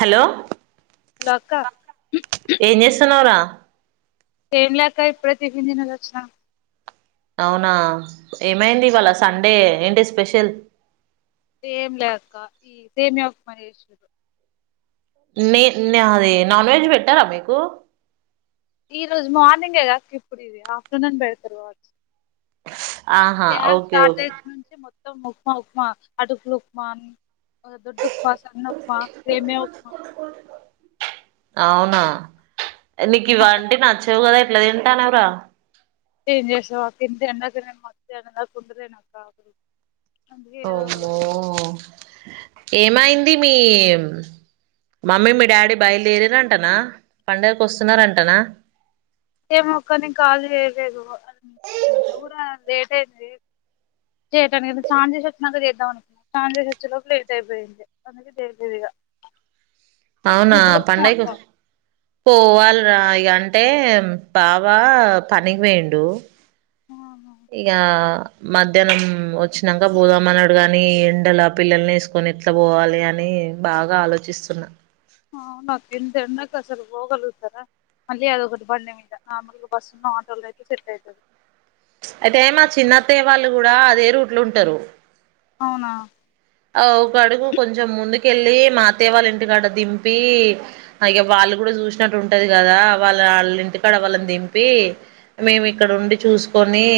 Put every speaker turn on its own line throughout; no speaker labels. Hello
హలోక్క
ఏం చేస్తున్నావురా
ఏం లే అక్క ఇప్పుడే టిఫిన్ తినేసొచ్చిన
అవునా ఏమైంది ఇవాళ సండే, ఏంటి స్పెషల్
ఏం లే అక్క, ఈ సేమియా ఉప్మా చేసిర్రు.
నే నాది నాన్ వెజ్ పెట్టరా మీకు?
ఈ రోజు మార్నింగ్ ఎ కదక్క ఇప్పుడిది, ఆఫ్టర్నూన్ పెడతరు కావచ్చు.
ఆహా
గ్యాస్
ఓకే
స్టార్ట్
ఓకే
అయి నుంచి మొత్ ఉప్మా ఉప్మా, అటుకులు ఉప్మాన్, దొడ్డు ఉప్ ఆ సన్న ఉప్మా, సేమ ఉప్మా
అవునా నీకు
మొత్తం అవే
ఇవంటి నచ్చవు కదా ఎట్ల తింటాన్నవ్ రా?
ఏం చేసావు అక్క, ఇంత ఎండకు నేను మధ్యాహ్నం దాకా ఉంటలేనా అక్క. అందుకే ఏదో
ఓమ్మో
ఒకలాగా
ఏమై ది మీ మమ్మీ మీ డాడీ బయలుదేరిరంటనా, పండగకి వస్తున్నారంటనా?
ఏమో అక్క నేన్ కాల్ చేయలేదు, అంటే నిన్న కూడా దే చేయటానికి సాంజేసచ్చినక చేద్దాం అనుకున్నా, సాంజేసచ్చ లోపు లేట్ అయిపోయింది, అందుకె చేయలేదిగా
అవునా పండైకొ పోవాల్రా ఇగ అంటే బావ పనికి పోయిండు. ఇగా మధ్యాహ్నం వచ్చినంక బోదామన్నడు గాని, ఎండల పిల్లల్ని ఏసుకొని ఎట్ల పోవాలి అని బాగా ఆలోచిస్తున్నా.
ఆవునక్క ఇంత ఎండకు అసలు పొగలుగుతరా, మళ్ళీ అదోకటి బండి మీద, నార్మల్గా బస్సు ఆటోలోనో అయితే సెట్ ఐతది.
అయితే మా చిన్నత్తయ్య వాళ్ళు కూడా అదే రూట్ ల ఉంట్ టరు
అవునా
ఆ ఒకడుగు కొంచెం ముందుకెళ్ళి మా అత్తయ్య వాళ్ళ ఇంటికాడ దింపి, అ ఇగ వాళ్ళు గుడ చూసినట్టు ఉంటది కదా, వాళ్ళ ఆళ్ ఇంటికాడ వాళ్ళని దింపి మేము ఇక్కడ ఉండి చూసుకొని,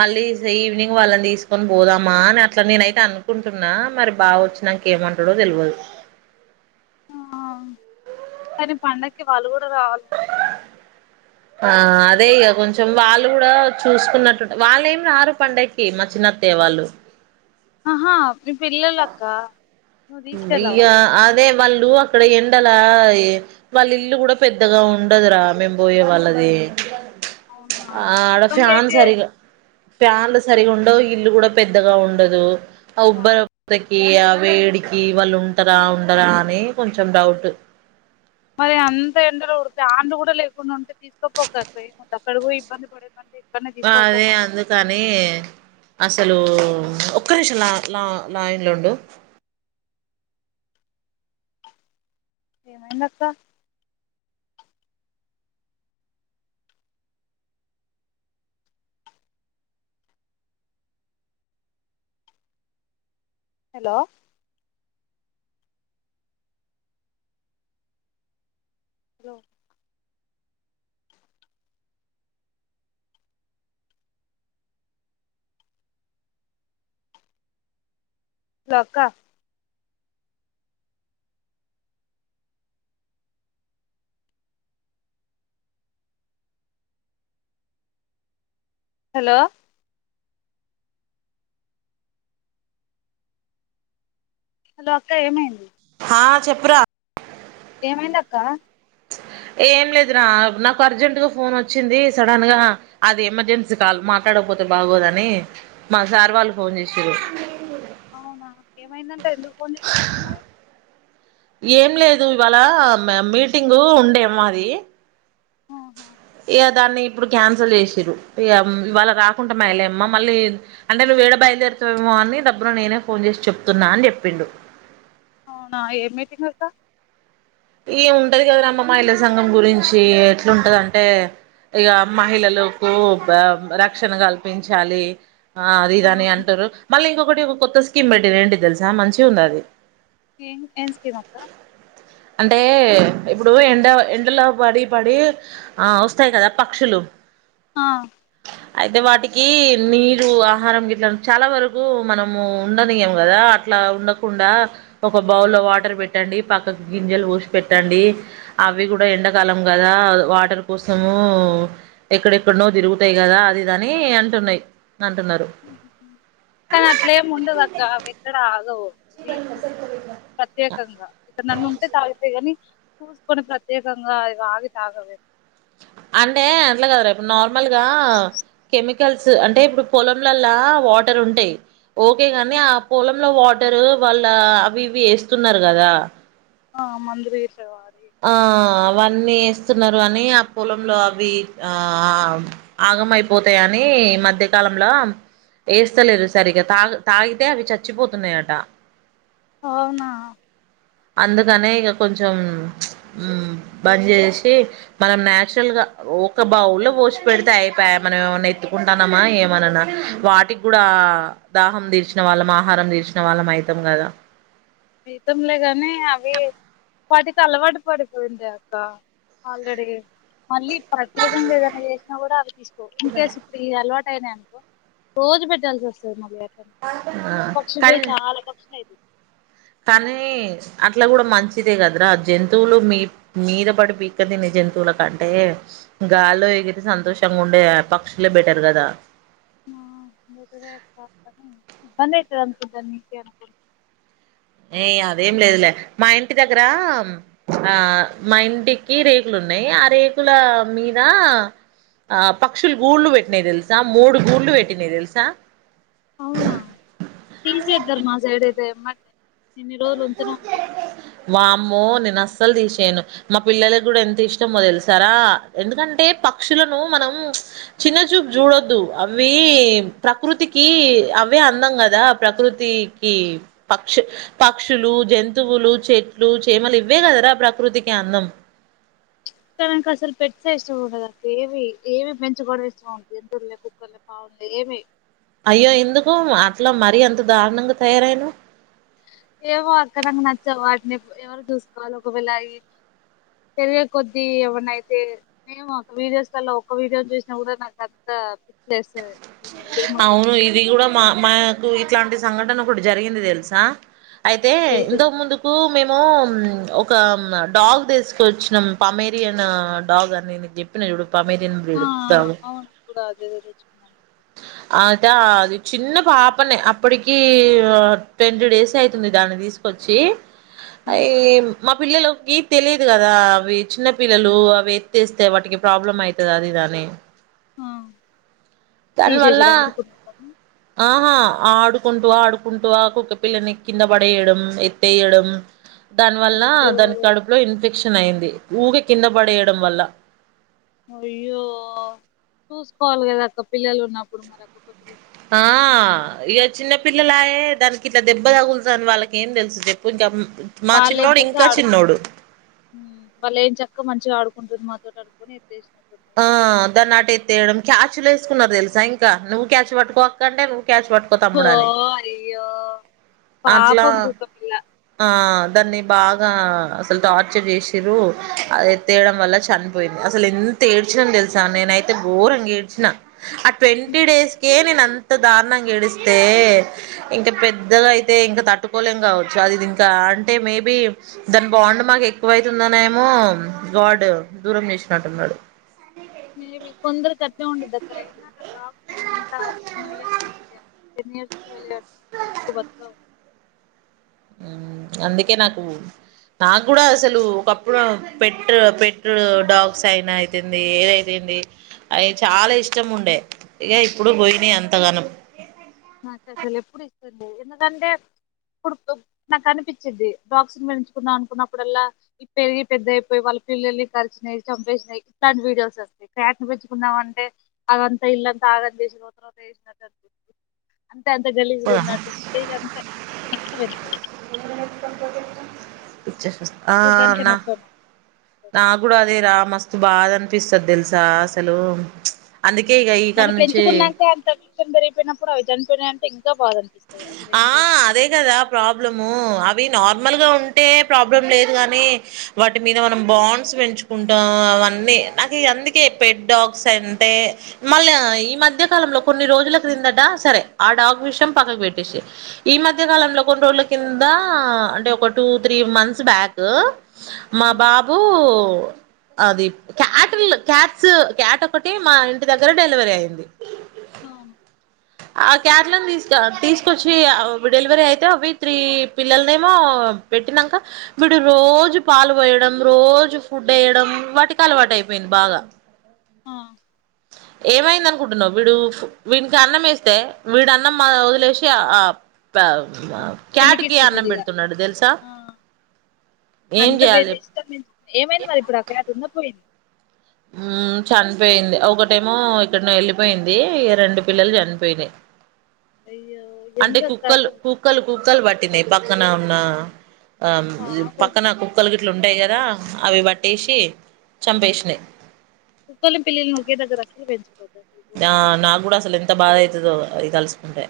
మళ్ళీ ఈవినింగ్ వాళ్ళని తీసుకొని బోదామా అని అట్లా నేనైతే అనుకుంటు టున్నా మరి బావ వచ్చినంక ఏమంటడో తెల్వదు.
ఈ పండగ్కి వాళ్ళు గూడ రావాలి [inaudible]
ఆ అదే ఇగ కొంచం వాళ్ళు కూడా చూసుకున్నట్టు ఉంటద్ వాళ్ళేం రారు పండగ్కి మా చిన్నత్తయ్య వాళ్ళు
అహా నీ పిల్లల్ అక్కా
ఉ ఇయ్యా అద్ దే వాళ్ళు అక్కడ ఎండలా ఇ వాల్ ఇల్లు కూడా పెద్దగా ఉండదురా మేము పోయే వాళ్ళది.
అవునా
ఆ
మరి
ఆడ
ఇబ్బంది
ఫ్యాన్
అయితే
సరిగా ప్యాన్లు సరిగా ఉండవు ఇల్లు కూడా పెద్దగా ఉండదు ఆ ఉబ్బర్ పెక్కి ఇయా వేడిక్ కి వాళ్ళు ఉంటరా ఉండరా అని కొంచం డౌట్
మరి అంత ఎండలో [unintelligible] ఫ్యాన్లు కూడా లేకుండా ఉంటే తీసుకపోక్ అక్కయ్య [inaudible] అక్కడ పోయి ఇబ్బంది పడే కంటే ఇక్కడనే
ఆ
తీసుకోపో
అదే అందుకని అసలు ఉ ఒక్క నిమిషం లా లా లైన్ లో ఉండు
ఏమైంద్ అక్క హలో హలో లో అక్కా హలో హలో అక్క ఏమైంది
ఆ చెప్పురా
ఏమైంద్ అక్కా
ఏం లేదురా నాకు అర్జెంట్గా ఫోన్ వచ్చింది సడన్ గా అది ఎమర్జెన్సీ కాల్ మాట్లాడకపోతే బాగోదని మా సార్ వాళ్ళు ఫోన్ చేసిన్రు.
అవునా ఏమైందన్ ట ఎందుకు ఫోన్ చేసిన్రు ఇప్పుడు మరి
ఏం లేదు ఇవాళ మె మీటింగు ఉండే మాది
ఆహా
ఇగ దాన్ని ఇప్పుడు క్యాన్సల్ చేసిన్రు. ఇగ ఉమ్ ఇవాళ రాకుంటామై లేమ్మా మళ్ళీ అంటే నువ్ ఏడ బయలుదేరుతావేమో అని దబ్బున నేనే ఫోన్ చేసి చెప్తున్నా అని చెప్పిండు.
అవునా ఏ మీటింగ్ అట
ఈ ఉంటది కదరా అమ్మ మహిళ సంఘం గురించి ఎట్లుంటదంటే ఇగ మహిళలకు బ రక్షణ కల్పించాలి ఆ అది ఇది
ఆహా,
అని అంటరు మళ్ళీ ఇంకోక్ కొటి ఒక కొత్త స్కీమ్ పెట్టిన్రు. ఏంటిది తెలుసా మంచిగ్ ఉందది
ఏన్ ఏం స్కీమ్ అక్కా
అంటే ఇప్పుడు ఎండ ఎండలో పడి పడి ఆ వస్తాయి కదా పక్షులు
ఆ
అయితే వాటికి నీరు, ఆహారం గిట్ల చాలా వరకు మనము ఉండనియం గదా అట్లా ఉండకుండా ఒక బౌల్లో వాటర్ పెట్టండి పక్కక్ గింజలు పోసి పెట్టండి. అవి కూడా ఎండాకాలం గదా వాటర్ కోసము ఎక్కడెక్కడ్నో తిరుగుతయి గదా అది ఇదని అంటున్నయి.
కానీ అట్లేం ఉండదు అక్క అవి ఎక్కడ ఆగవు వీకు ప్రత్యేకంగా ఎక్కడ్నాన్ ఉంటే తాగుతయి గని చూసుకొని ప్రత్యేకంగా అవి ఆగి తాగవే
అంటే అట్లా కాదురా ఇప్పుడు నార్మల్గా కెమికల్స్ అంటే ఇప్పుడు పొలంలల్లా వాటర్ ఉంటయ్. ఓకే కాని ఆ పొలంలో వాటరు వాళ్ళ అవి ఇవి వేస్తున్నారు కదా.
ఆ మందరి సవ
ఆ అవన్నీ వేస్తున్నారు. అని ఆ పొలంలో అవి ఆ ఆగమైపోతాయని ఈ మధ్యకాలంలో వేస్తలేరు. సరిగ్గా తాగి తాగితే అవి చచ్చిపోతున్నాయట.
అవునా
అందుకనే ఇక కొంచెం ఉమ్ బంద్ చేసి, మనం నాచురల్గా ఒక బౌ లో పోసి పెడితే అయిపోయ్. మనం ఏమన్నా ఇత్తుకుంటానమా ఏమనన్నా వాటికి కూడా దాహం తీర్చిన వాళ్ళం. ఆహారం తీర్చిన వాళ్ళం అయితాం కదా.
జీవితంలేగానీ అవి వాటికి అలవాటు పడిపోయింది. అక్క ఆల్రెడీ. మళ్ళీ ప్రత్యేకంగా ఏదన్నా చేసినా కూడా అవి తీసుకో ఇన్ కేస్ ఇప్పుడు ఈ అలవాటు యిననుకో రోజు పెట్టాల్సి వస్తుంది మళ్ళీ క
ఆ
పక్షి పోయి
కానీ
చాలా పక్షిలు అయిత్
కానీ అట్లా కూడా మంచిదే కదరా. జంతువులు మీ మీద పడి బీక్క తినే జంతువుల కంటే గాల్లో ఎగిరి సంతోషంగా ఉండే పక్షులే బెటర్ కదా.
ఆ బనేదంతద నీకు
ఏయ్ అదేం లేదులే మా ఇంటి దగ్గర ఆ మా ఇంటికి రేకులు ఉన్నాయి. ఆ రేకుల మీద ఆ పక్షులు గూళ్లు పెట్టినాయి తెలుసా. మూడు గూళ్లు పెట్టినాయి తెలుసా.
అవునా తీసేద్దర్ మాసైడ్ అయితే మన్
వామ్మో నేనస్ అసలు తీసేయను మా పిల్లలకి కూడా ఎంత ఇష్టమో తెలుసారా. ఎందుకంటే పక్షులను మనం చిన్న చూపు చూడొద్దు. అవి ప్రకృతికి అవి అందం కదా ప్రకృతికి పక్ష్ పక్షులు, జంతువులు, చెట్లు, చేమలు ఇవ్వే కదరా ప్రకృతికి అందం.
తనకి అసలు పెట్స్ ఏ ఇష్టం ఉండదు. అ ఏవి ఏమి పెంచుకోవడం ఇష్టం ఉండదు. కుక్కల్ని, పాముల్ని ఏవి
అయ్యో ఎందుకు అట్లా మరీ ఎంత దారుణంగా తయారైనవ్
ఏమో అక్కడ నచ్చవు. వాటిని ఎవరు చూసుకోవాలి. ఒకవేళ పెరిగేయే కొద్ది ఎవన్నయితే, మేము ఒక వీడియోస్ కల్లా ఒక్క వీడియో చూసినా కూడా నాకు పిచ్చి లేస్తది.
అవును ఇది కూడా మా అ ఇట్లాంటి సంఘటన ఒకటి జరిగింది తెలుసా అయితే
ఏది
ఇంత
వద్దు.
ముందుకు మేము ను ఒక డాగ్ తీసుకు వచ్చినం. పమెరియన్ డాగ్ అని నేను చెప్పిన చూడు పమెరియన్
ఆ
బ్రీడు డాగ్
ఆ అవును కూడా అదేదో తెచ్చుకున్నాను
అద అది చిన్న పాపనే అప్పటికి ట్వంటీ డేస్ అయితుంది. దాన్ని తీసుకొచ్చి అయ్యి ఏం మా పిల్లలకి తెలియదు కదా. అవి చిన్న పిల్లలు అవి ఎత్తేస్తే వాటికి ప్రాబ్లం అయితది. అది ఇదని
హ తీసేసిర్రా
దానివల్ల
ఆడుకుంటున్నర
ఆహా ఆడుకుంటూ ఆడుకుంటూ ఆ కుక్క పిల్లని కింద పడేయడం. ఎత్తేయడం. దాని వల్ల
అయ్యో
దాని కడుపులో ఇన్ఫెక్షన్ ఇన్ఫెక్షన్ అయింది. ఊకే కింద పడేయడం వల్ల.
అయ్యో చూసుకోవాలి కదా. అక్క పిల్లలు ఉన్నప్పుడు మనకు కుక్కపిల్లలు
ఆ ఇగ చిన్న పిల్లలయే దానికి ఇట్లా దెబ్బ తగులుత అని వాళ్ళకి ఏం తెలుసు చెప్పు ఇంకా మా
వాళ్ళు
చిన్నోడు
ఎంచక్కా
ఇంకా
ఆడుకుం
చిన్నోడు
వాళ్ళు ఎంచక్కా మంచిగా ఆడుకుం మాతోటి అనుకోని ఎత్తేసిన
ఆ దాన్ని అట ఎత్తేయడం క్యాచులు వేసుకున్నారు తెలుసా ఇంకా నువ్వు క్యాచు పట్టుకోవ కంటే నువ్వు క్యాచ్ పట్టుకో
ఓ
తమ్ముడు అని
అయ్యో
అట్లా
పాపం కుక్కపిల్ల
ఆ దాన్ని బాగా అసలు టార్చర్ చేసిండ్రు అది ఎతేయడం వల్ల చనిపోయింది అసలు ఎంత తేడ్చినం తెలుసా నేనైతే గోరంగా ఏడ్చిన ఆ ట్వంటీ డేస్ కే నేను ఎంత దారుణంగా గడిస్తే ఇంక పెద్దగా అయితే ఇంకా తట్టుకోలేం కావచ్చు అది ఇది ఇంకా ఇంక పెద్దగా అయితే ఇంకా తట్టుకోలేం కావచ్చు అది ఇంకా అంటే మాకు ఎక్కువైతుందనేమో ఏమో గాడ్ దూరం చేసినట్టున్నాడు
ఎవి కొందరుచ ఇంతే ఉంటది అక్క ten years twelve years కంటే ఎక్కువ బతక
అందుకే నాకు నాకు కూడా అసలు ఒకప్పుడు పెట్ పెట్టుడు డాగ్స్ అయినా అయితుంది ఏదైతుంది అవి చాలా ఇష్టం ఉండే ఇక ఇప్పుడు పోయినాయి అంతగానం
నాసలు ఎప్పుడు ఇస్తుడి ఎందుకంటే ఇప్పుడు నాకు అనిపించింది డాక్స్ని పెంచుకుందాం అనుకున్నప్పుడల్లా పెరిగి పెద్ద అయిపోయి వాళ్ళ పిల్లల్ని కలిచినాయి చంపేసినాయి నాకు ఎప్పుడు ఇష్టం లేదు ఎందుకంటే నాకు అనిపిస్తుంది డాగ్స్ పెంచుకున్నప్పుడల్లా పెరిగి పెద్దయిపోయి వాటి పిల్లని కలిసినవి చంపేసినయి ఇట్లాంటి వీడియోస్ వస్తాయి క్యాట్ పెంచుకున్నామ అంటే అదంతా ఇల్లంతా ఆగం చేసిన తత వసినట్టు అనిపింది తా గలీజగా ఉన్నట్టుంది ఏదంతా అత్తలేదు మరి
ఆ అన్న నా కూడా అదే రా మస్తు బాధ అనిపిస్తది తెలుసా అసలు అందుకే ఇక ఈకాడ
మనం
నుంచి
పెంచుకున్నాక అంతషం [unintelligible] జరిగిపోయినప్పుడు అవి చనిపోయినాయంటే ఇంకా బాధ అనిపిస్తది అసలు
ఆ
ఎన్ని రోజులు
అదే కదా ప్రాబ్లము అవి నార్మల్గా ఉంటే ప్రాబ్లం లేదు కానీ వాటి మీద మనం బాండ్స్ పెంచుకుంటాం అవన్నీ నాకు అందుకే పెడ్ డాగ్స్ అంటే మళ్ళీ ఈ మధ్య కాలంలో కొన్ని రోజుల క్రిందట సరే ఆ డాగ్ విషయం పక్కకు పెట్టేసి ఈ మధ్య కాలంలో కొన్ని రోజుల కింద అంటే ఒక టూ త్రీ మంత్స్ బ్యాక్ మా బాబు అది క్యాట్ క్యాట్స్ క్యాట్ ఒకటి మా ఇంటి దగ్గర డెలివరీ అయింది
అవును
ఆ క్యాట్లను తీసుక తీసుకొచ్చి ఆ డెలివరీ అయితే అవి త్రీ పిల్లలనేమో పెట్టినంక వీడు రోజు పాలు పోయడం రోజు ఫుడ్డేయడం వాటికి అలవాటయిపోయింది బాగా
ఆ
ఏమైంది అనుకుంటున్నావ్ వీడు వీ ఇంత అన్నం వేస్తే వీడు అన్నం వదిలేసి ఆ బ
పిల్లికి ఇస్తుంటదిగా
తెలుసా
ఆ
ఏం
అంత
చేయాలి చెప్పు.
ఇష్టమైన ఏమైంది మరి ఇప్పుడు ఆ క్యాట్ ఉందా పోయిందా
ఉం చనిపోయింది ఒకటేమో ఎక్కడ నో వెళ్ళిపోయింది రెండు పిల్లలు చనిపోయినాయి
అయ్యో
అంటే
ఎందుకక్క
కుక్కలు
అసలు
కుక్కలు కుక్కలు పట్టినయి పక్కన ఉన్న ఆ
పాపం
పక్కన కుక్కలు గి ఇట్లుంటాయి కదా అవి పట్టేసి చంపేసినాయి
[unintelligible] ఘోరం
ది కలుసుకుంటె